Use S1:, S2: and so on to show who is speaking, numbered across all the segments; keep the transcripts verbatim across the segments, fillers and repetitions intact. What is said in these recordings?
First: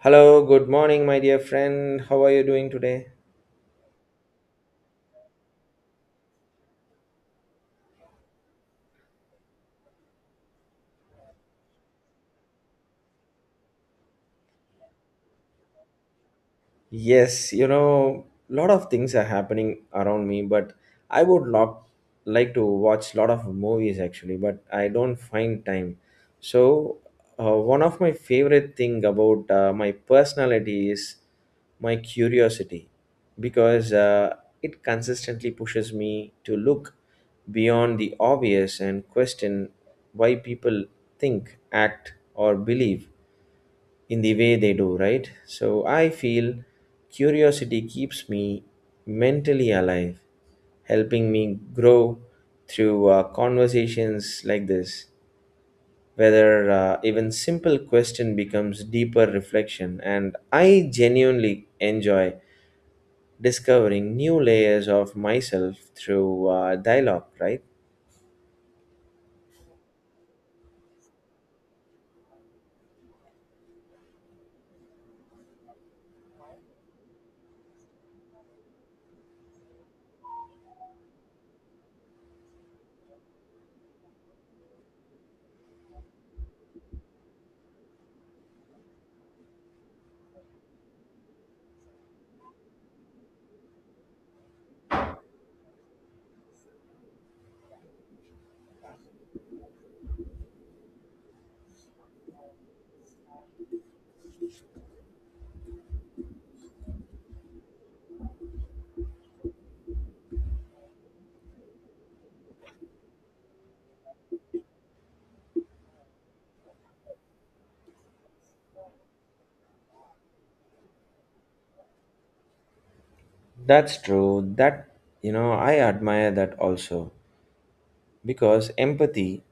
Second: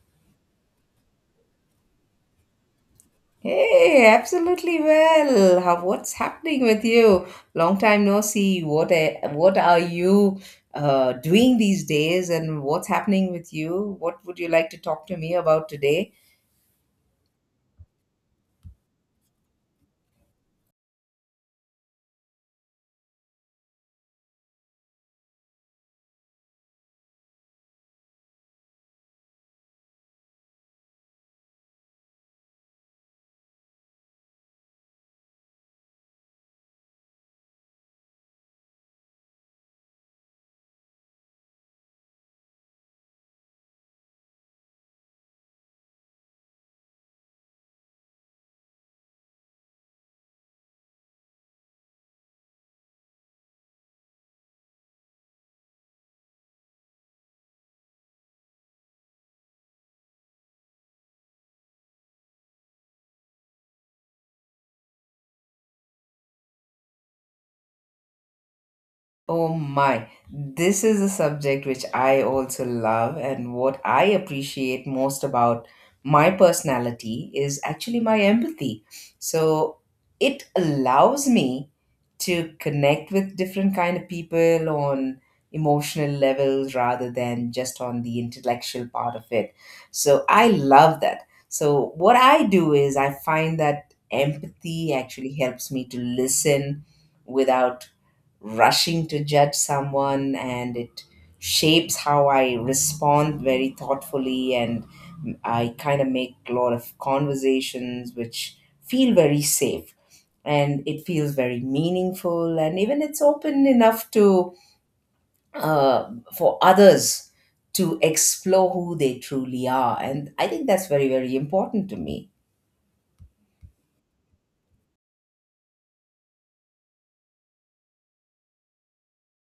S1: Hello, good morning, my dear friend. How are you doing today?
S2: Hey, absolutely well. How, what's happening with you? Long time no see. What a- what are you uh, doing these days, and what's happening with you? What would you like to talk to me about today?
S1: Yes, you know, lot of things are happening around me, but I would lo- like to watch lot of movies actually, but I don't find time. So, uh, one of my favorite thing about uh, my personality is my curiosity, because uh, it consistently pushes me to look beyond the obvious and question why people think, act, or believe in the way they do, right? So I feel curiosity keeps me mentally alive, helping me grow through uh, conversations like this. Whether uh, even simple question becomes deeper reflection, and I genuinely enjoy discovering new layers of myself through uh, dialogue. Right?
S2: Oh my, this is a subject which I also love, and what I appreciate most about my personality is actually my empathy. So it allows me to connect with different kind of people on emotional levels rather than just on the intellectual part of it. So I love that. So what I do is I find that empathy actually helps me to listen without rushing to judge someone, and it shapes how I respond very thoughtfully, and I kind of make a lot of conversations which feel very safe and it feels very meaningful, and even it's open enough to, uh, for others to explore who they truly are. And I think that's very, very important to me.
S1: That's true. That You know, I admire that also because empathy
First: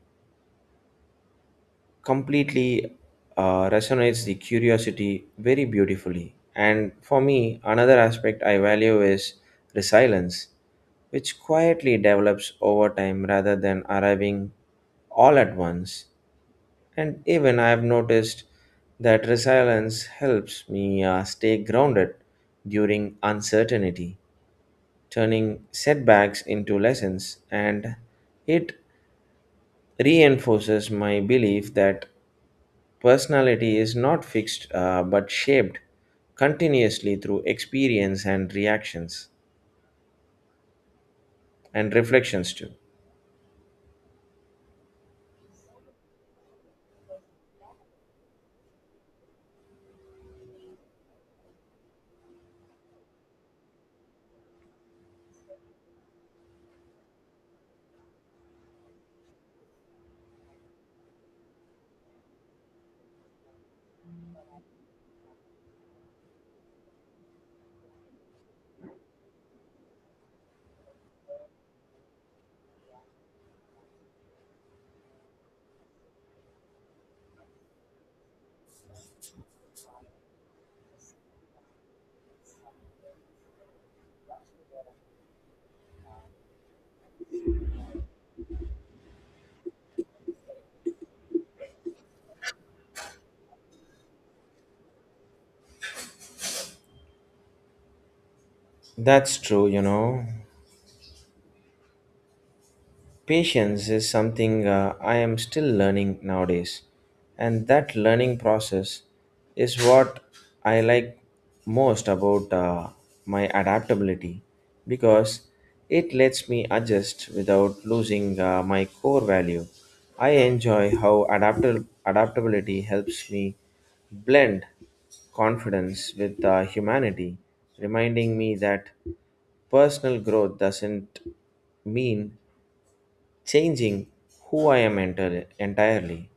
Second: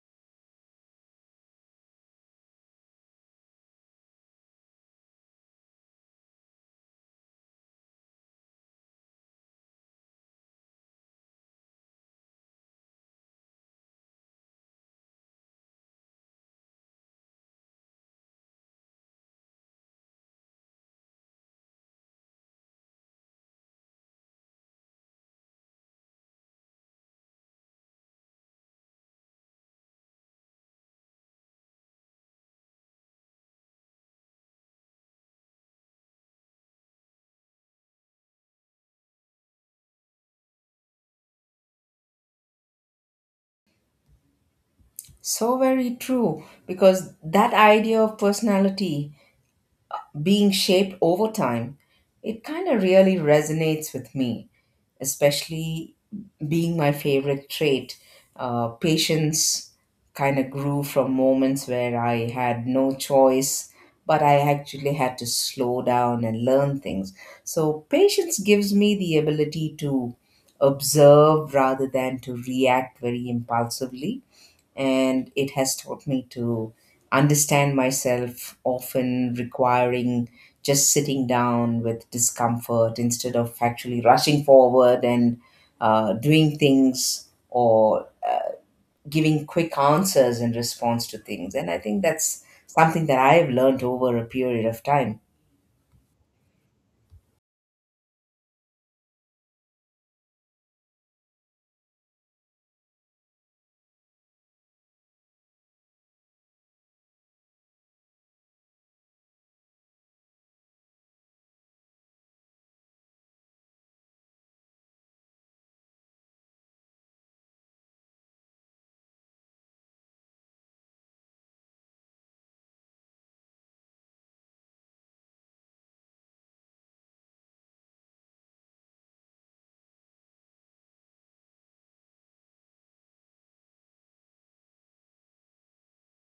S1: completely uh, resonates the curiosity very beautifully. And for me, another aspect I value is resilience, which quietly develops over time rather than arriving all at once. And even I have noticed that resilience helps me uh, stay grounded during uncertainty, turning setbacks into lessons, and it reinforces my belief that personality is not fixed uh, but shaped continuously through experience and reactions and reflections too.
S2: So very true, because that idea of personality being shaped over time, it kind of really resonates with me, especially being my favorite trait. Uh, patience kind of grew from moments where I had no choice, but I actually had to slow down and learn things. So, patience gives me the ability to observe rather than to react very impulsively, and it has taught me to understand myself, often requiring just sitting down with discomfort instead of actually rushing forward and uh, doing things or giving quick answers in response to things. And I think that's something that I've learned over a period of time.
S1: That's true, you know. Patience is something uh, I am still learning nowadays, and that learning process is what I like most about uh, my adaptability because it lets me adjust without losing uh, my core value. I enjoy how adaptable adaptability helps me blend confidence with uh, humanity, reminding me that personal growth doesn't mean changing who I am enter- entirely,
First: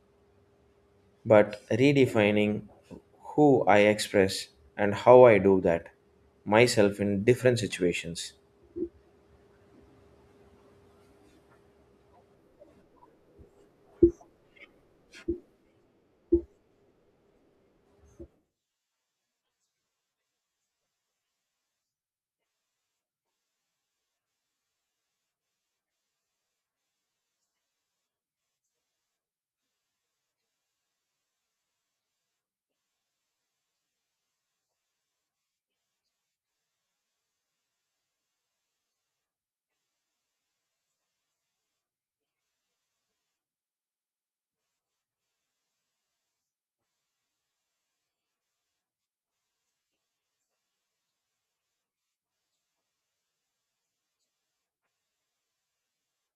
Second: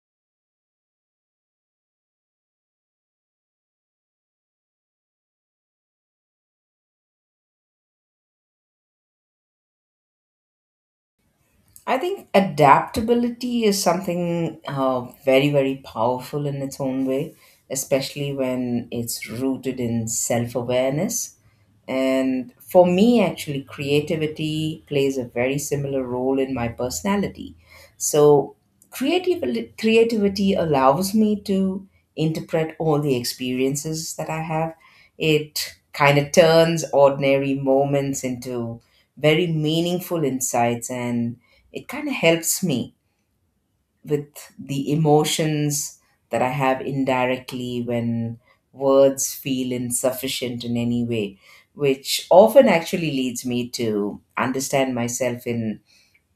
S1: but redefining who I express and how I do that myself in different situations.
S2: I think adaptability is something uh, very, very powerful in its own way, especially when it's rooted in self awareness. And for me, actually, creativity plays a very similar role in my personality. So, creativity, creativity allows me to interpret all the experiences that I have. It kind of turns ordinary moments into very meaningful insights, and it kind of helps me with the emotions that I have indirectly when words feel insufficient in any way, which often actually leads me to understand myself in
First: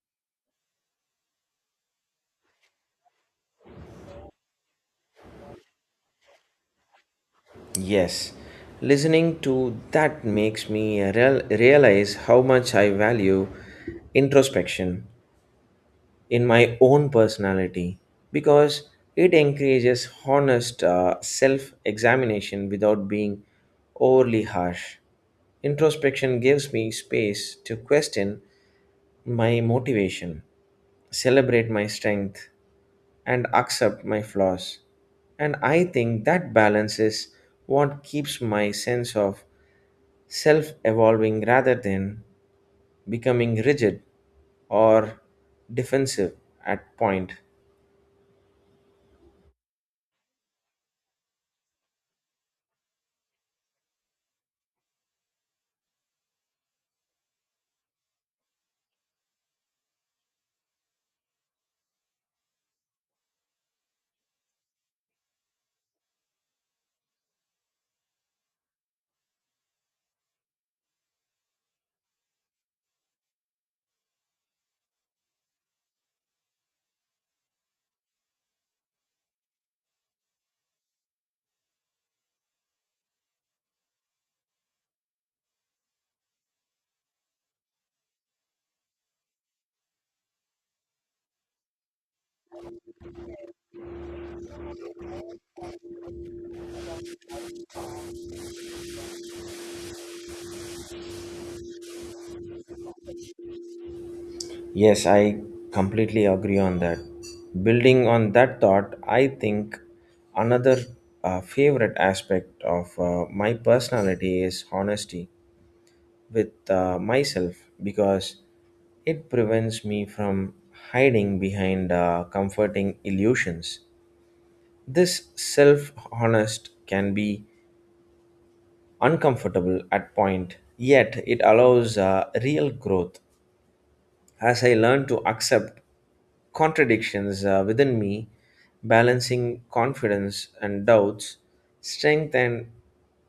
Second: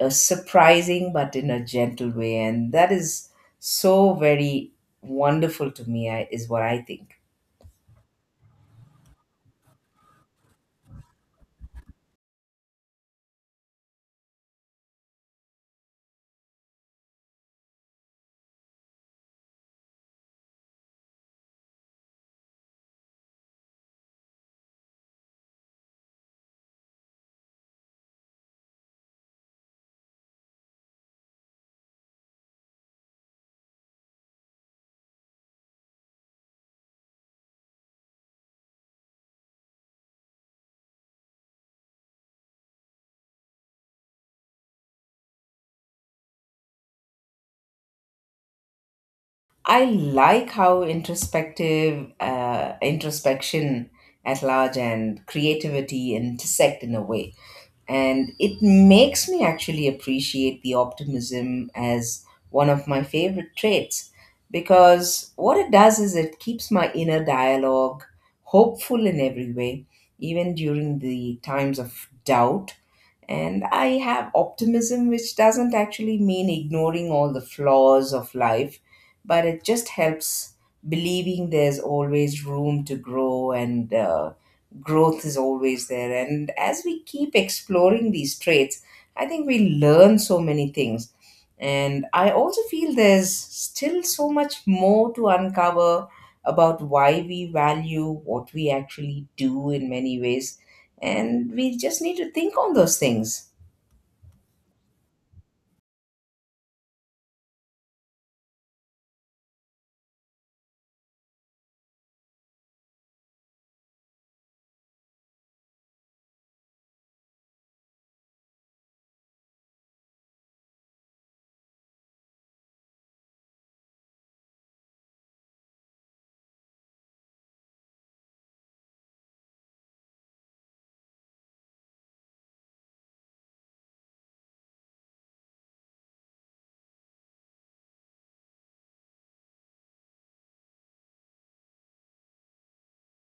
S2: a surprising but in a gentle way. And that is so very wonderful to me, I- is what I think.
S1: Yes, listening to that makes me real- realize how much I value introspection in my own personality because it encourages honest uh, self examination without being overly harsh. Introspection gives me space to question my motivation, celebrate my strength, and accept my flaws. And I think that balance is what keeps my sense of self evolving rather than becoming rigid or defensive at point.
S2: I like how introspective, uh, introspection at large and creativity intersect in a way, and it makes me actually appreciate the optimism as one of my favorite traits, because what it does is it keeps my inner dialogue hopeful in every way, even during the times of doubt. And I have optimism, which doesn't actually mean ignoring all the flaws of life, but it just helps believing there's always room to grow, and uh, growth is always there. And as we keep exploring these traits, I think we learn so many things. And I also feel there's still so much more to uncover about why we value what we actually do in many ways. And we just need to think on those things.
S1: Yes, I completely agree on that. Building on that thought, I think another uh, favorite aspect of uh, my personality is honesty with uh, myself because it prevents me from hiding behind uh, comforting illusions. This self honest can be uncomfortable at point, yet it allows uh, real growth as I learn to accept contradictions uh, within me, balancing confidence and doubts, strength and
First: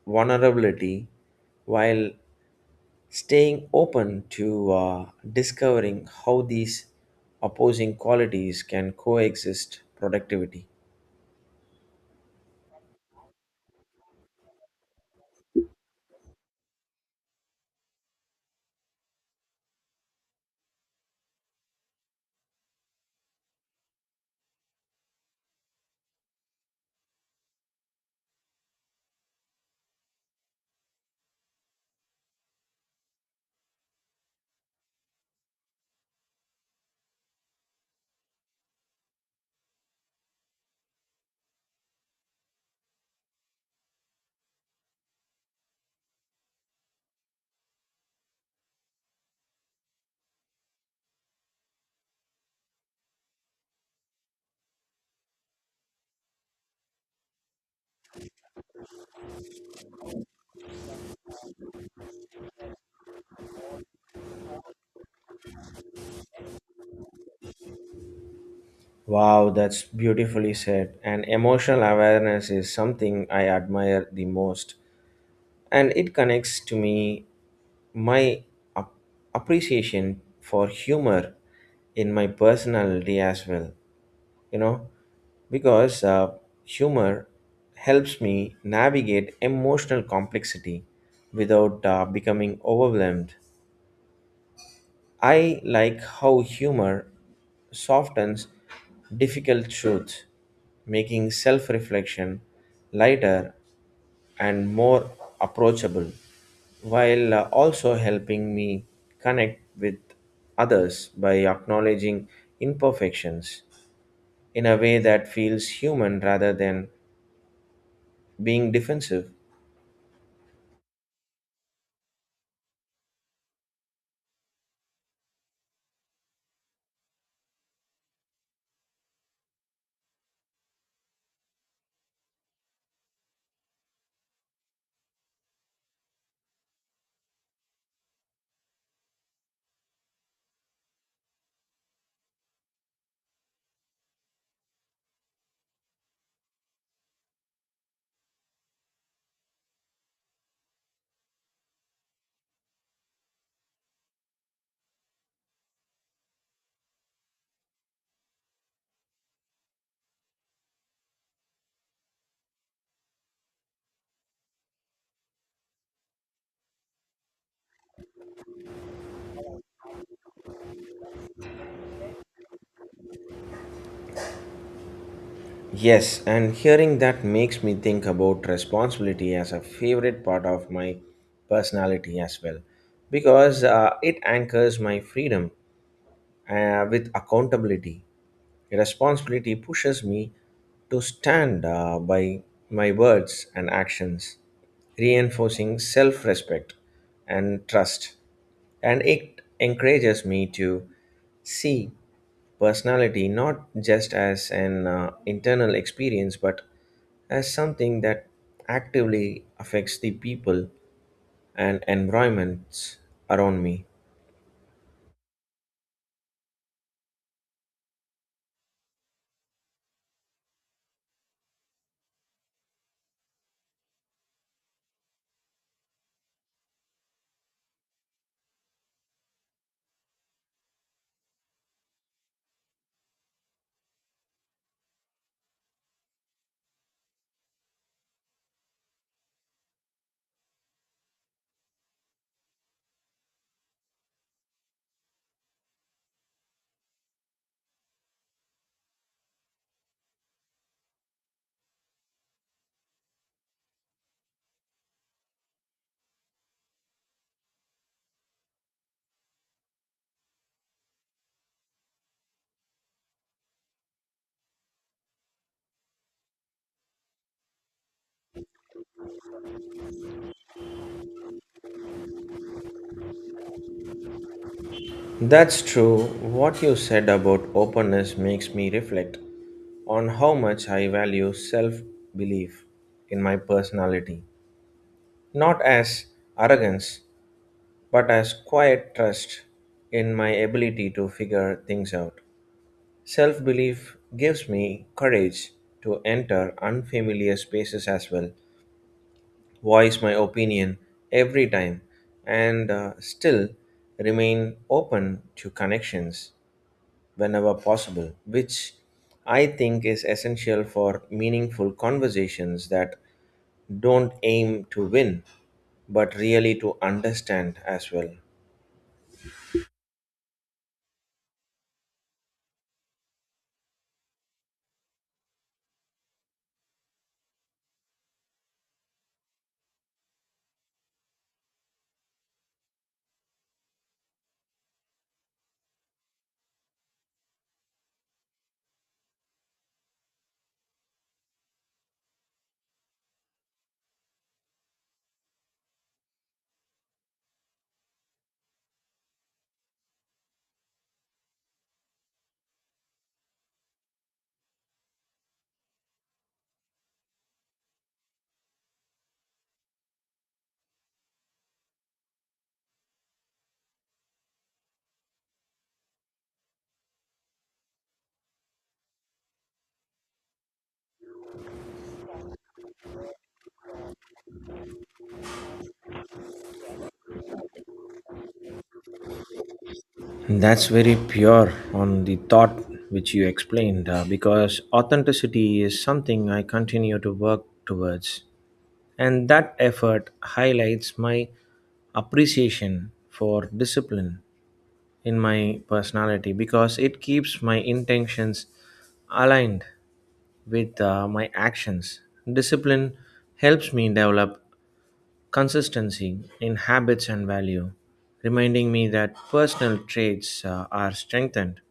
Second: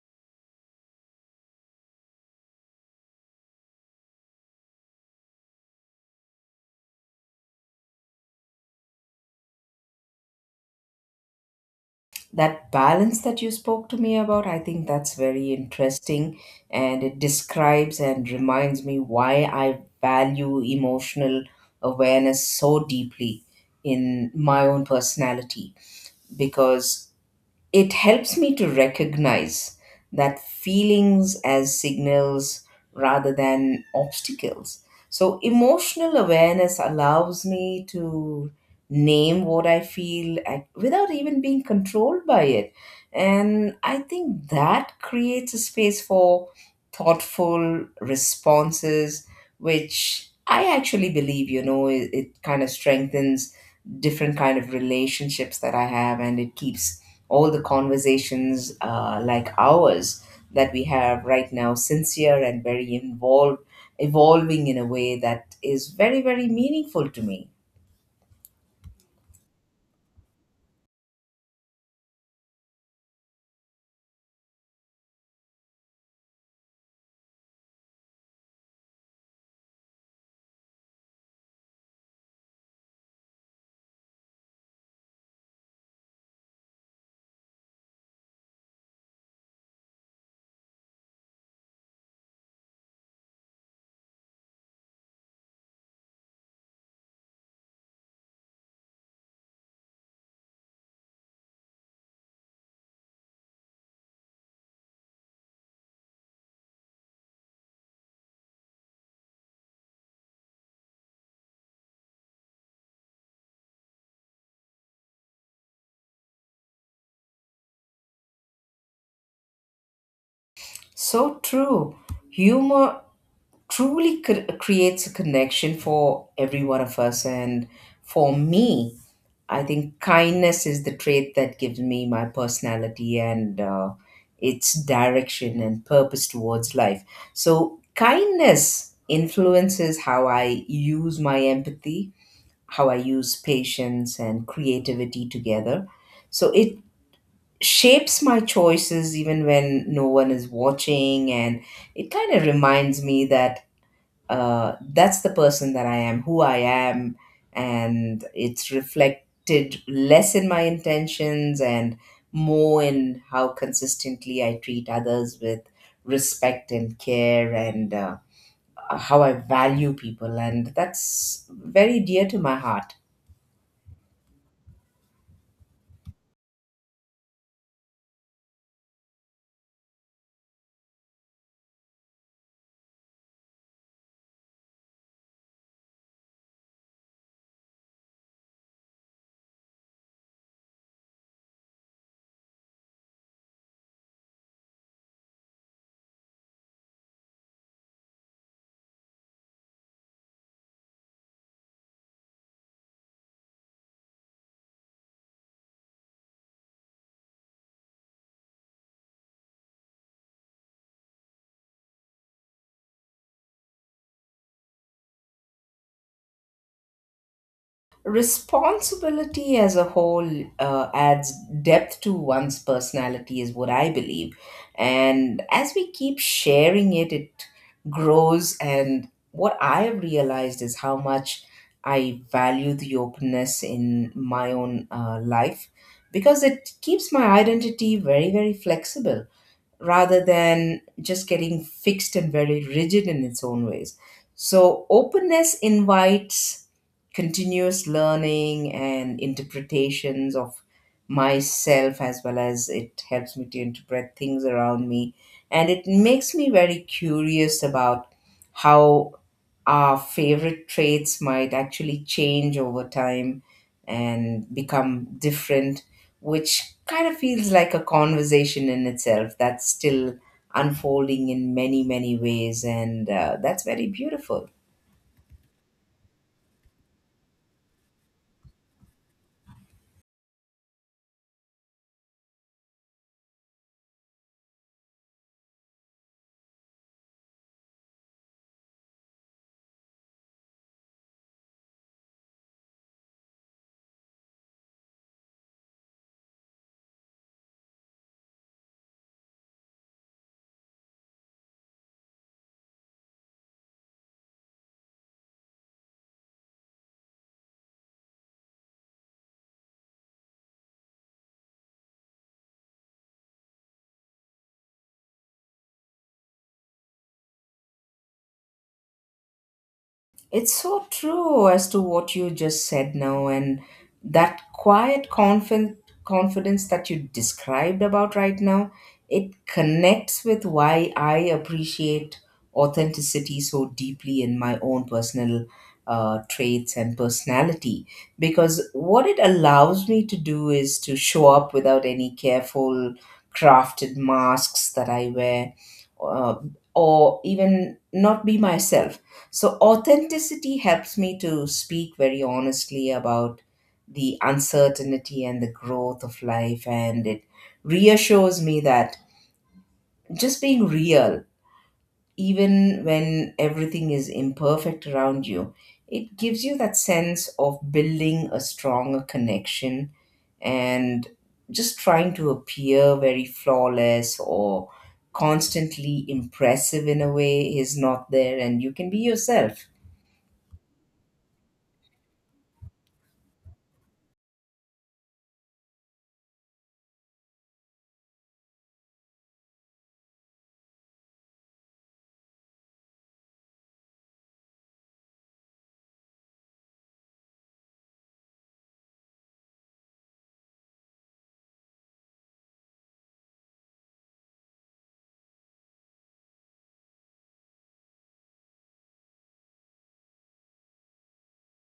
S1: vulnerability, while staying open to uh, discovering how these opposing qualities can coexist productivity.
S2: That balance that you spoke to me about, I think that's very interesting, and it describes and reminds me why I value emotional awareness so deeply in my own personality, because it helps me to recognize that feelings as signals rather than obstacles. So, emotional awareness allows me to name what I feel ac- without even being controlled by it. And I think that creates a space for thoughtful responses, which I actually believe, you know, it, it kind of strengthens different kind of relationships that I have, and it keeps all the conversations, uh, like ours that we have right now, sincere and very involved, evolving in a way that is very, very meaningful to me.
S1: Wow, that's beautifully said. And emotional awareness is something I admire the most. And it connects to me my ap- appreciation for humor in my personality as well, you know, because uh, humor helps me navigate emotional complexity without uh, becoming overwhelmed. I like how humor softens difficult truths, making self-reflection lighter and more approachable, while uh, also helping me connect with others by acknowledging imperfections in a way that feels human rather than being defensive.
S2: So true. Humor truly cr- creates a connection for every one of us. And for me, I think kindness is the trait that gives me my personality and uh, its direction and purpose towards life. So, kindness influences how I use my empathy, how I use patience and creativity together. So, it shapes my choices even when no one is watching, and it kind of reminds me that uh, that's the person that I am, who I am, and it's reflected less in my intentions and more in how consistently I treat others with respect and care, and uh, how I value people. And that's very dear to my heart.
S1: Yes, and hearing that makes me think about responsibility as a favorite part of my personality as well because uh, it anchors my freedom uh, with accountability. Responsibility pushes me to stand uh, by my words and actions, reinforcing self respect and trust. And it encourages me to see personality not just as an uh, internal experience but as something that actively affects the people and environments around me.
S2: Responsibility as a whole uh, adds depth to one's personality, is what I believe. And as we keep sharing it, it grows, and what I have realized is how much I value the openness in my own uh, life, because it keeps my identity very, very flexible rather than just getting fixed and very rigid in its own ways. So, openness invites continuous learning and interpretations of myself, as well as it helps me to interpret things around me. And it makes me very curious about how our favorite traits might actually change over time and become different, which kind of feels like a conversation in itself that's still unfolding in many, many ways. And uh, that's very beautiful.
S1: That's true. What you said about openness makes me reflect on how much I value self belief in my personality. Not as arrogance, but as quiet trust in my ability to figure things out. Self belief gives me courage to enter unfamiliar spaces as well, voice my opinion every time, and uh, still remain open to connections whenever possible, which I think is essential for meaningful conversations that don't aim to win but really to understand as well.
S2: It's so true as to what you just said now, and that quiet confi- confidence that you described about right now, it connects with why I appreciate authenticity so deeply in my own personal uh, traits and personality. Because what it allows me to do is to show up without any careful crafted masks that I wear, uh, or even not be myself. So, authenticity helps me to speak very honestly about the uncertainty and the growth of life, and it reassures me that just being real, even when everything is imperfect around you, it gives you that sense of building a stronger connection, and just trying to appear very flawless or constantly impressive in a way is not there, and you can be yourself.
S1: That's very pure on the thought which you explained uh, because authenticity is something I continue to work towards. And that effort highlights my appreciation for discipline in my personality because it keeps my intentions aligned with uh, my actions. Discipline helps me develop consistency in habits and value, reminding me that personal traits uh, are strengthened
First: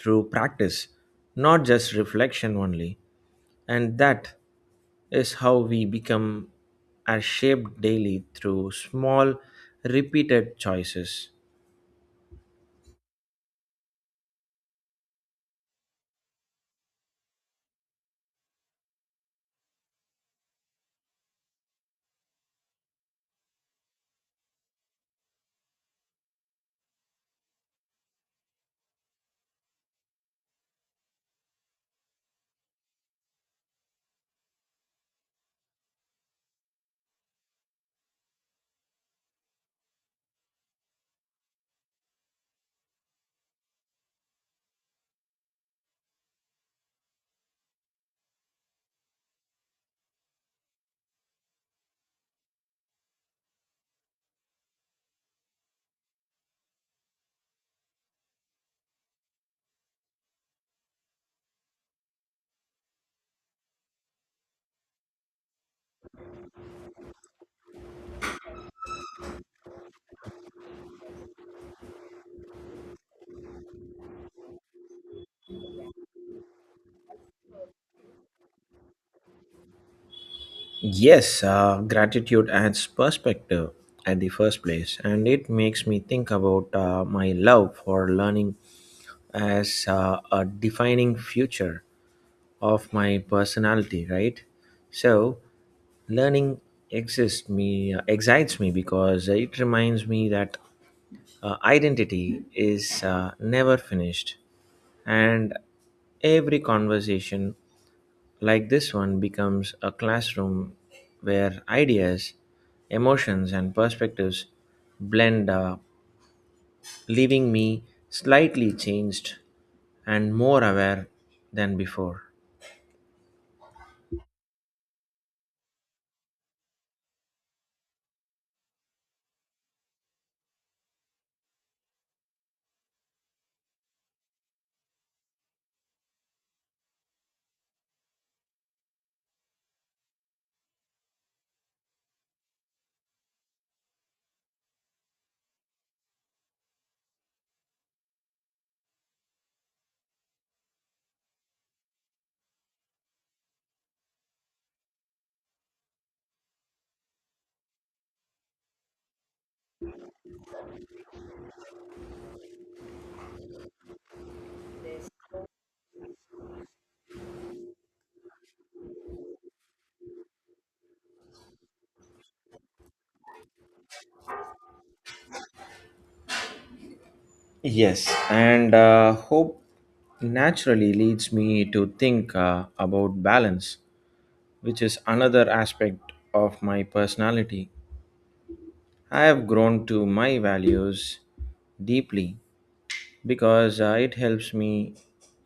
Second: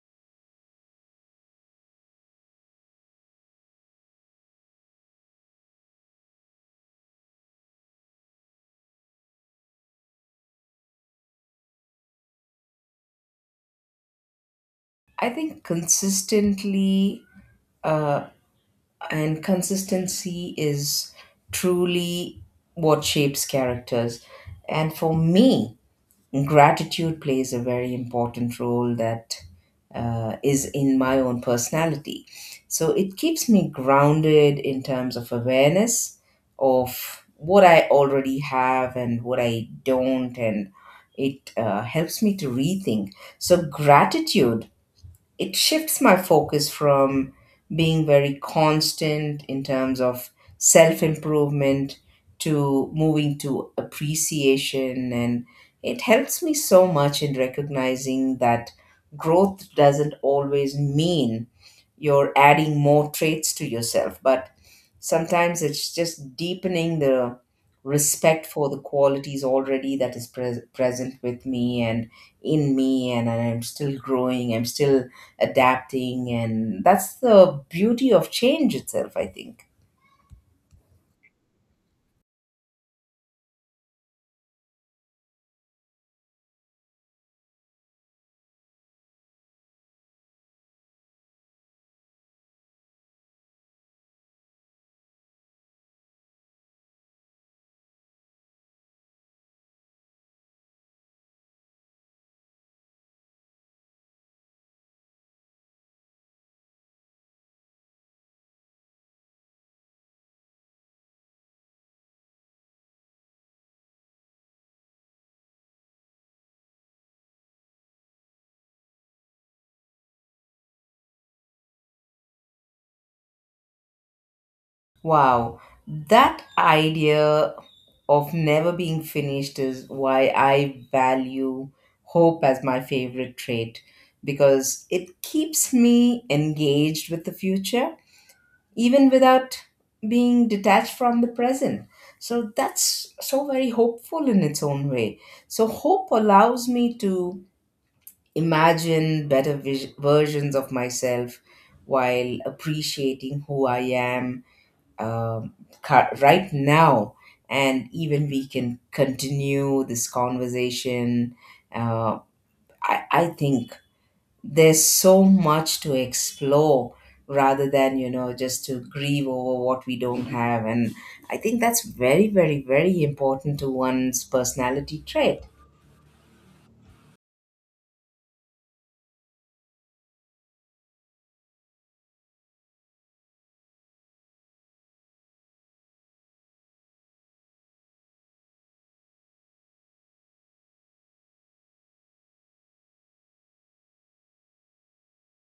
S1: through practice, not just reflection only. And that is how we become are shaped daily through small, repeated choices.
S2: I think consistently, uh, and consistency is truly what shapes characters. And for me, gratitude plays a very important role that uh, is in my own personality. So it keeps me grounded in terms of awareness of what I already have and what I don't, and it uh, helps me to rethink. So gratitude, it shifts my focus from being very constant in terms of self improvement to moving to appreciation, and it helps me so much in recognizing that growth doesn't always mean you're adding more traits to yourself, but sometimes it's just deepening the respect for the qualities already that is pres present with me and in me. And I'm still growing, I'm still adapting, and that's the beauty of change itself, I think.
S1: Yes, uh, gratitude adds perspective at the first place, and it makes me think about uh, my love for learning as uh, a defining future of my personality, right? So, learning exists me uh, excites me because it reminds me that uh, identity is uh, never finished, and every conversation like this one becomes a classroom where ideas, emotions, and perspectives blend, uh, leaving me slightly changed and more aware than before.
S2: Wow, that idea of never being finished is why I value hope as my favorite trait, because it keeps me engaged with the future, even without being detached from the present. So that's so very hopeful in its own way. So hope allows me to imagine better vis- versions of myself while appreciating who I am, um, cur- right now. And even we can continue this conversation. Uh, I, I think there's so much to explore rather than, you know, just to grieve over what we don't have. And I think that's very, very, very important to one's personality trait.
S1: Yes, and uh, hope naturally leads me to think uh, about balance, which is another aspect of my personality. I have grown to my values deeply because uh, it helps me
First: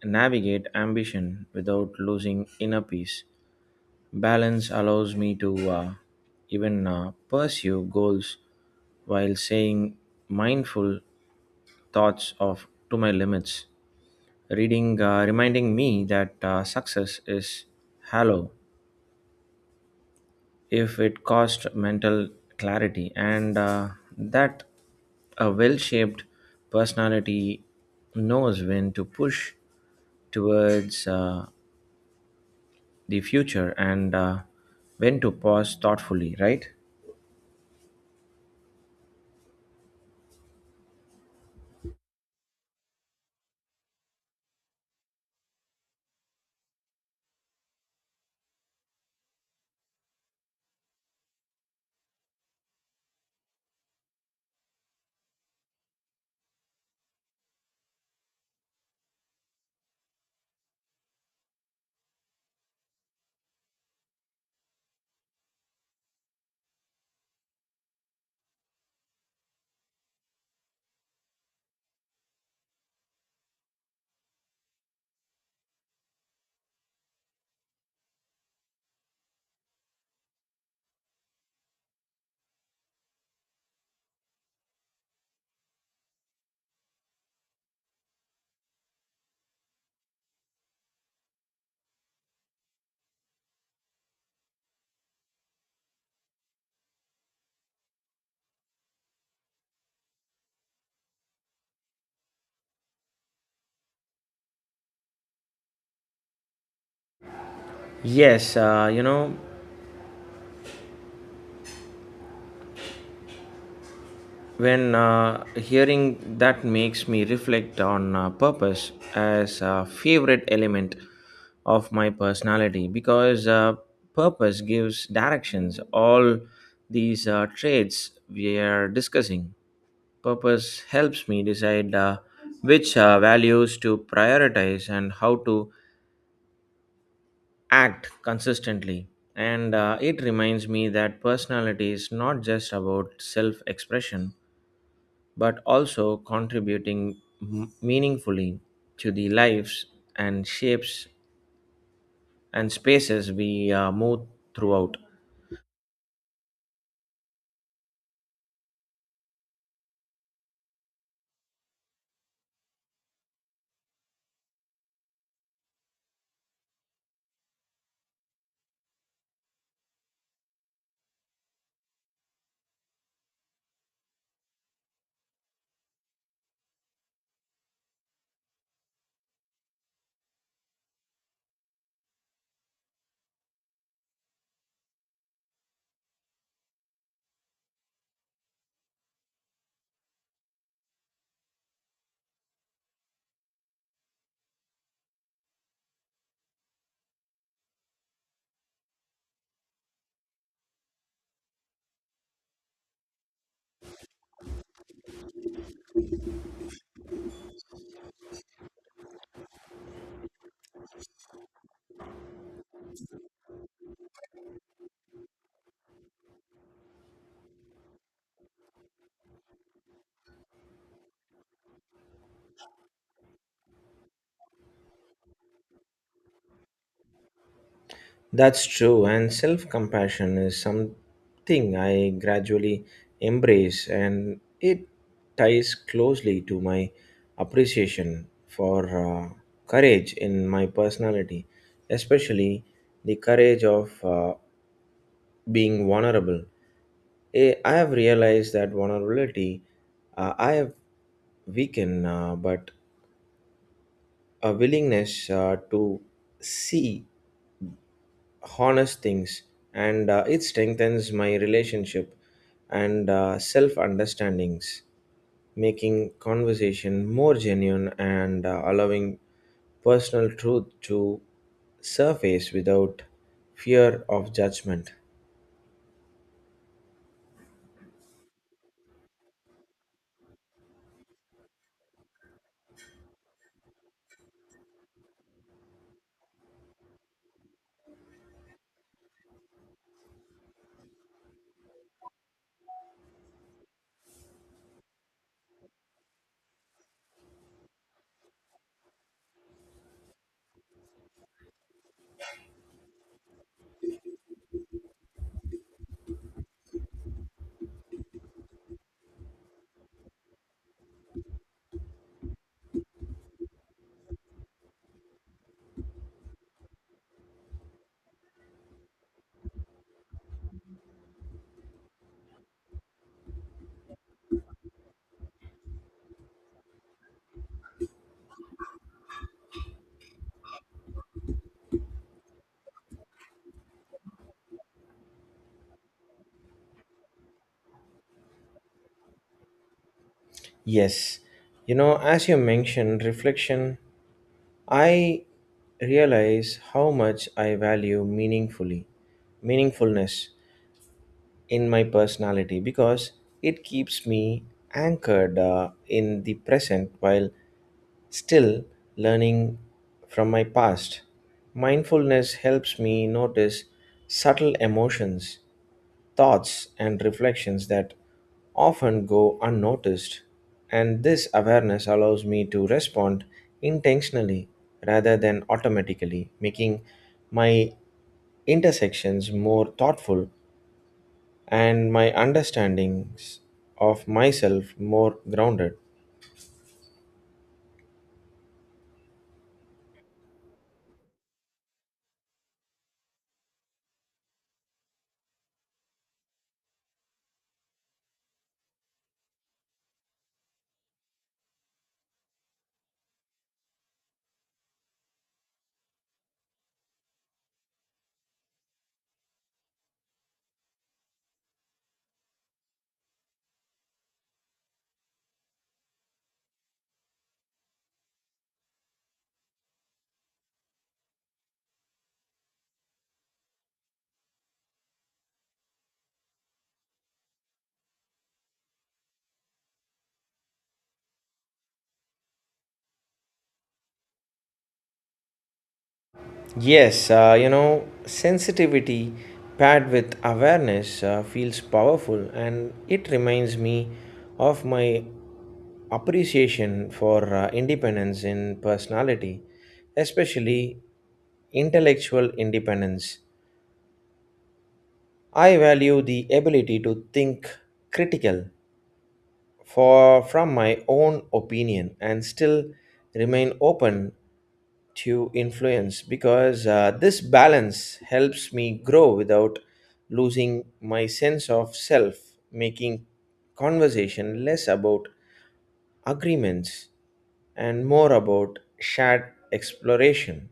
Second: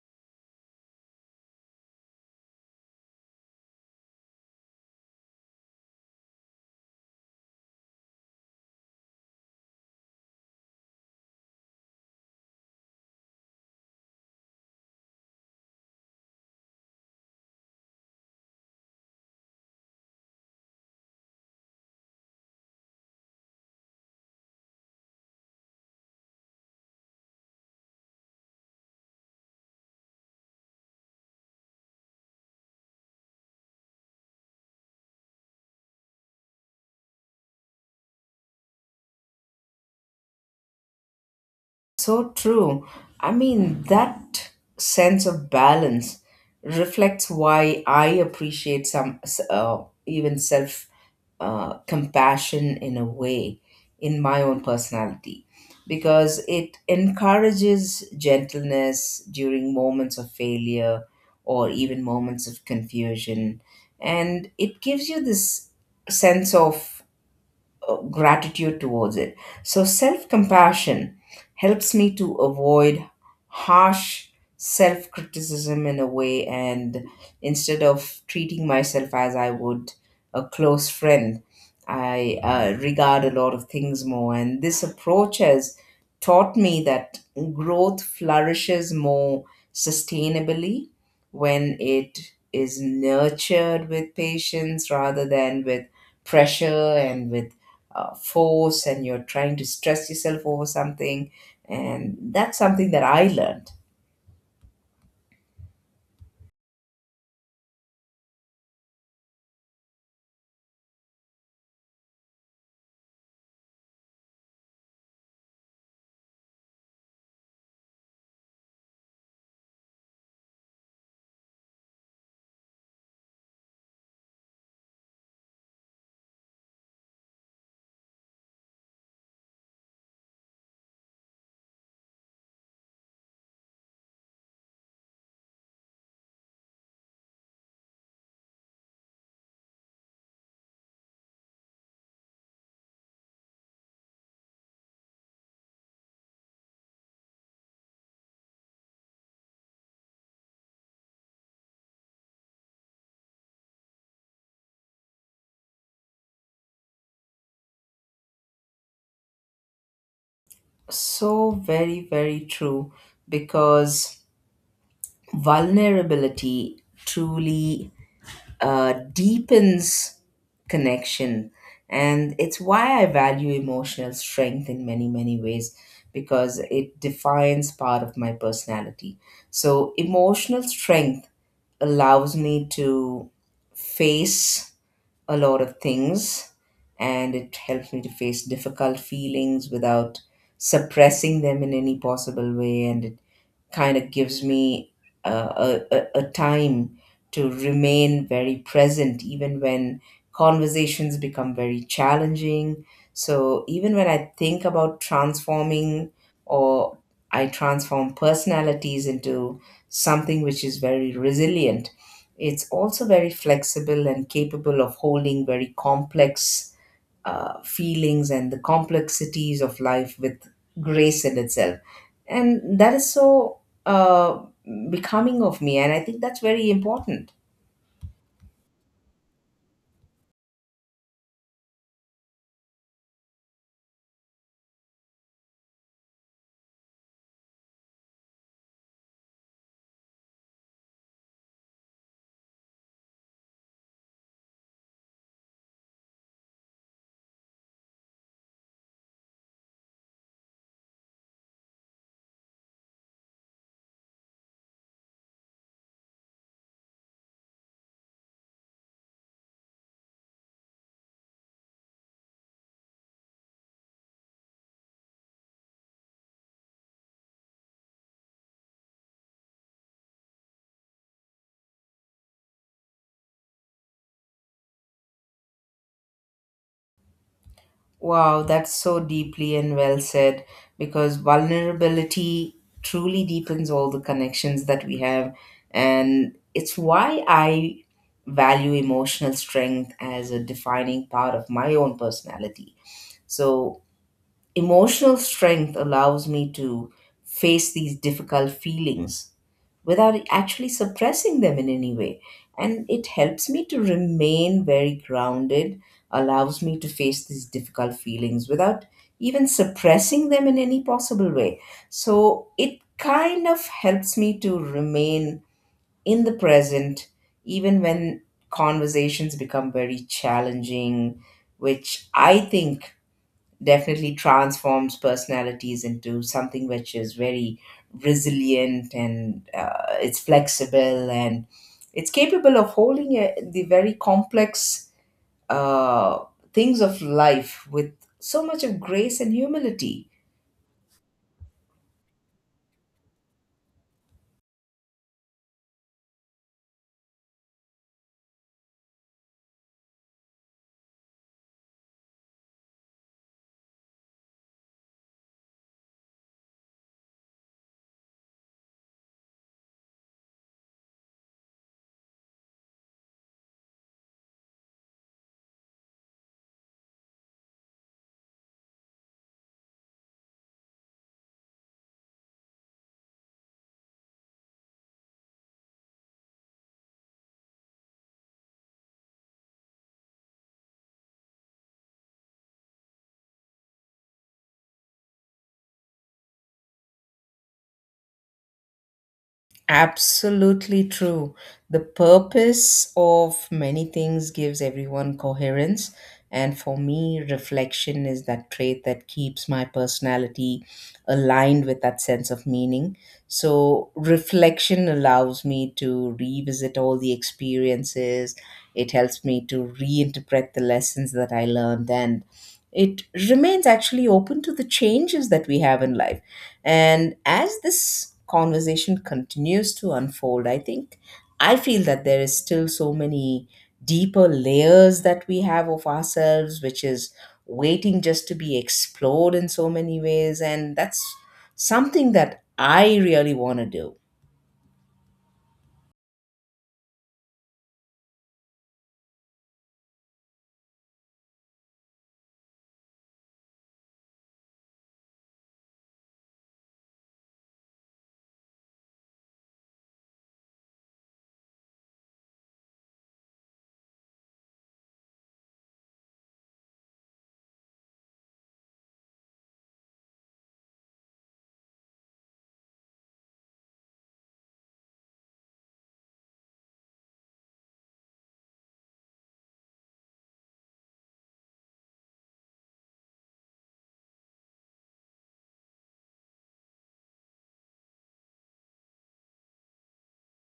S1: navigate ambition without losing inner peace. Balance allows me to uh, even uh, pursue goals while saying mindful thoughts of to my limits, reading uh, reminding me that uh, success is hollow if it costs mental clarity, and uh, that a well-shaped personality knows when to push towards uh, the future, and uh, when to pause thoughtfully, right?
S2: So true. I mean, that sense of balance reflects why I appreciate some uh, even self uh, compassion in a way in my own personality, because it encourages gentleness during moments of failure or even moments of confusion, and it gives you this sense of uh, gratitude towards it. So self compassion helps me to avoid harsh self criticism in a way, and instead of treating myself as I would a close friend, I uh, regard a lot of things more. And this approach has taught me that growth flourishes more sustainably when it is nurtured with patience rather than with pressure and with uh, force, and you're trying to stress yourself over something. And that's something that I learned.
S1: Yes, uh, you know, When uh, hearing that makes me reflect on uh, purpose as a favorite element of my personality because uh, purpose gives directions. All these uh, traits we are discussing, purpose helps me decide uh, which uh, values to prioritize and how to act consistently. And uh, it reminds me that personality is not just about self expression but also contributing m- meaningfully to the lives and shapes and spaces we uh, move throughout.
S2: So very, very true, because vulnerability truly uh, deepens connection. And it's why I value emotional strength in many, many ways, because it defines part of my personality. So, emotional strength allows me to face a lot of things, and it helped me to face difficult feelings without suppressing them in any possible way, and it kind of gives me uh, a, a, a time to remain very present, even when conversations become very challenging. So, even when I think about transforming or I transform personalities into something which is very resilient, it's also very flexible and capable of holding very complex uh, feelings and the complexities of life with grace in itself. And that is so uh, becoming of me. And I think that's very important.
S1: That's true, and self compassion is something I gradually embrace, and it ties closely to my appreciation for uh, courage in my personality, especially the courage of uh, being vulnerable. Eh, I have realized that vulnerability, uh, I have weakened, uh, but a willingness uh, to see honest things, and uh, it strengthens my relationship and uh, self understandings, making conversation more genuine and uh, allowing personal truth to surface without fear of judgment.
S2: Wow, that's so deeply and well said, because vulnerability truly deepens all the connections that we have. And it's why I value emotional strength as a defining part of my own personality. So emotional strength allows me to face these difficult feelings without actually suppressing them in any way. And it helps me to remain very grounded, allows me to face these difficult feelings without even suppressing them in any possible way. So it kind of helps me to remain in the present, even when conversations become very challenging, which I think definitely transforms personalities into something which is very resilient, and uh, it's flexible and it's capable of holding uh, the very complex uh, things of life with so much of grace and humility.
S1: Yes, you know, as you mentioned, reflection, I realize how much I value meaningfully meaningfulness in my personality because it keeps me anchored uh, in the present while still learning from my past. Mindfulness helps me notice subtle emotions, thoughts, and reflections that often go unnoticed, and this awareness allows me to respond intentionally rather than automatically, making my intersections more thoughtful and my understandings of myself more grounded.
S2: Absolutely true. The purpose of many things gives everyone coherence. And for me, reflection is that trait that keeps my personality aligned with that sense of meaning. So, reflection allows me to revisit all the experiences, it helps me to reinterpret the lessons that I learned, and it remains actually open to the changes that we have in life. And as this conversation continues to unfold, I think I feel that there is still so many deeper layers that we have of ourselves, which is waiting just to be explored in so many ways. And that's something that I really want to do.
S1: Yes, uh, you know, sensitivity paired with awareness uh, feels powerful, and it reminds me of my appreciation for uh, independence in personality, especially intellectual independence. I value the ability to think critical for from my own opinion and still remain open to influence because uh, this balance helps me grow without losing my sense of self, making conversation less about agreements and more about shared exploration.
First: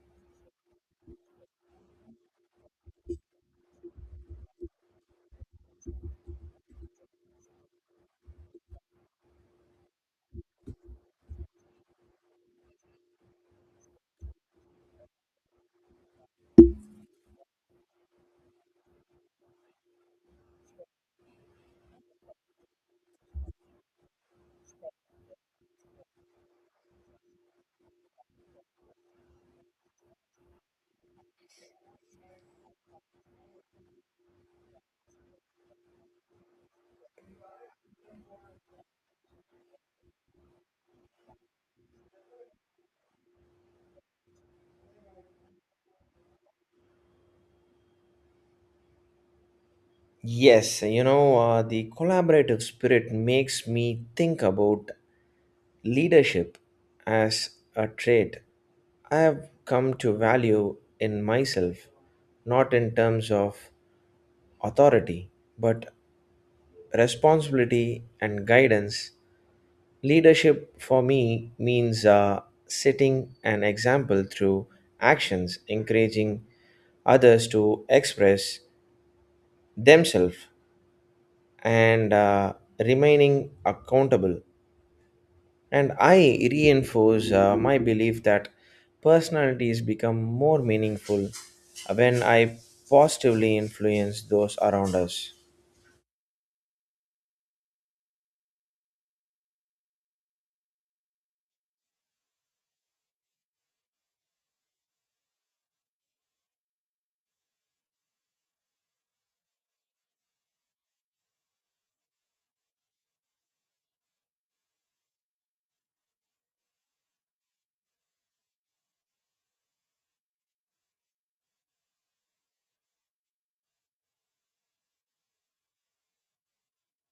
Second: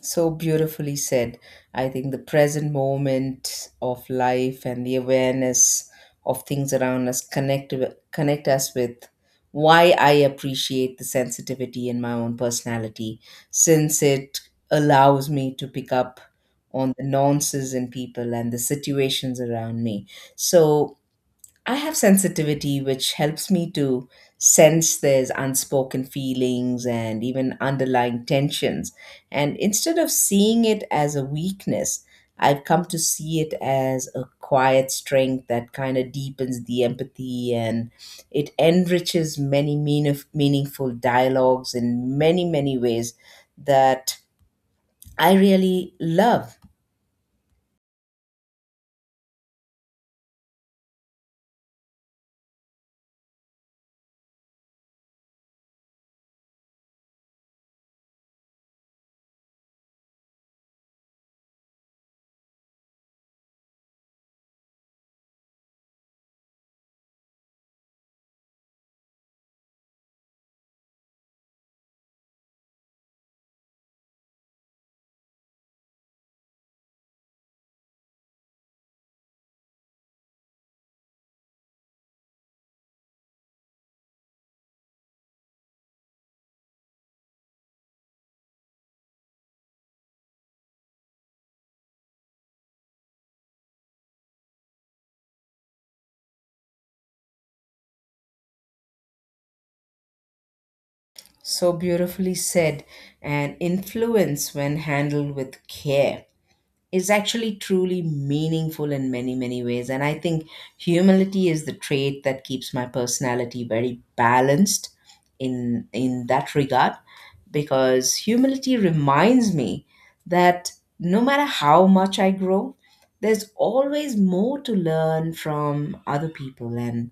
S2: So beautifully said. I think the present moment of life and the awareness of things around us connect connect us with why I appreciate the sensitivity in my own personality, since it allows me to pick up on the nuances in people and the situations around me. So I have sensitivity, which helps me to sense there's unspoken feelings and even underlying tensions. And instead of seeing it as a weakness, I've come to see it as a quiet strength that kind of deepens the empathy, and it enriches many mean- meaningful dialogues in many, many ways that I really love.
S1: Yes, you know, uh, the collaborative spirit makes me think about leadership as a trait I have come to value in myself, not in terms of authority, but responsibility and guidance. Leadership for me means uh, setting an example through actions, encouraging others to express themselves and uh, remaining accountable. And I reinforce uh, my belief that personalities become more meaningful when I positively influence those around us.
S2: So beautifully said, and influence when handled with care is actually truly meaningful in many, many ways. And I think humility is the trait that keeps my personality very balanced in in that regard, because humility reminds me that no matter how much I grow, there's always more to learn from other people. And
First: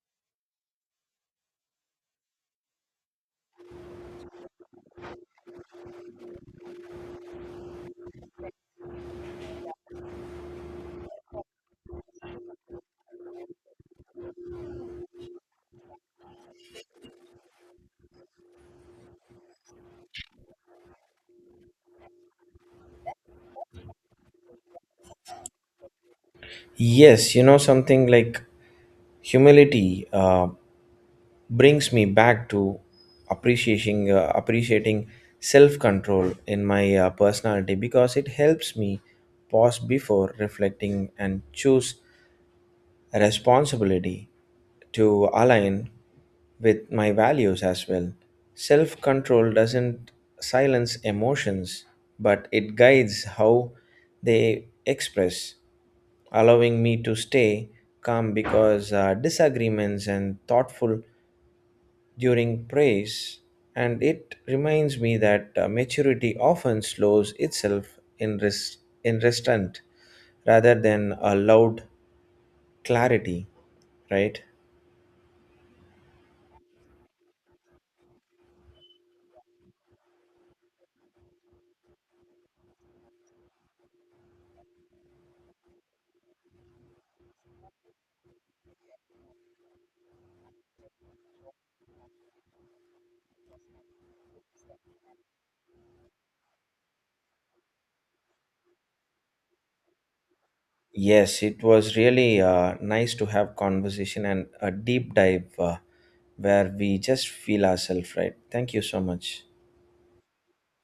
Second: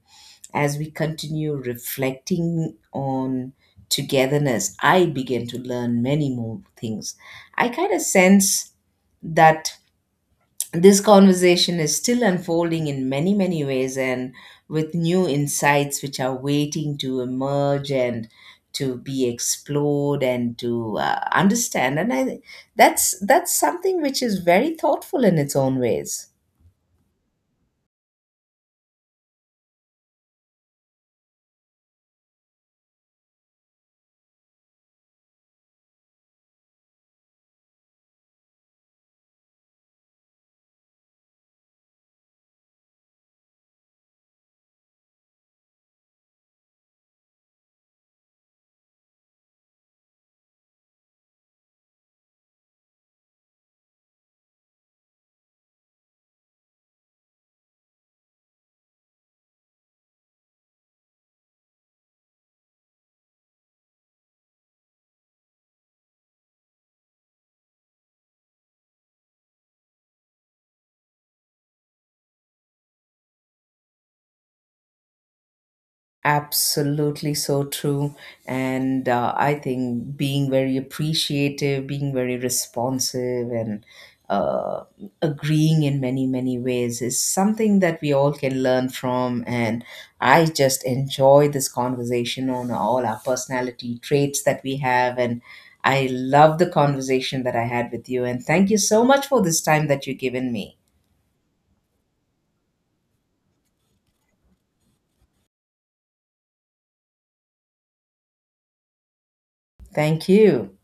S2: as we continue reflecting on togetherness, I begin to learn many more things. I kind of sense that this conversation is still unfolding in many, many ways, and with new insights which are waiting to emerge and to be explored and to uh, understand. And I, that's, that's something which is very thoughtful in its own ways.
S1: Yes, you know, something like humility uh, brings me back to appreciating uh, appreciating self-control in my uh, personality because it helps me pause before reflecting and choose responsibility to align with my values as well. Self control doesn't silence emotions, but it guides how they express, allowing me to stay calm because uh, disagreements and thoughtful during praise. And it reminds me that uh, maturity often slows itself in, rest, in restraint rather than a loud clarity, right?
S2: Absolutely so true. And uh, I think being very appreciative, being very responsive, and uh, agreeing in many, many ways is something that we all can learn from. And I just enjoy this conversation on all our personality traits that we have. And I love the conversation that I had with you. And thank you so much for this time that you've given me.
S1: Yes, it was really uh, nice to have conversation and a deep dive uh, where we just feel ourselves, right? Thank you so much.
S2: Thank you.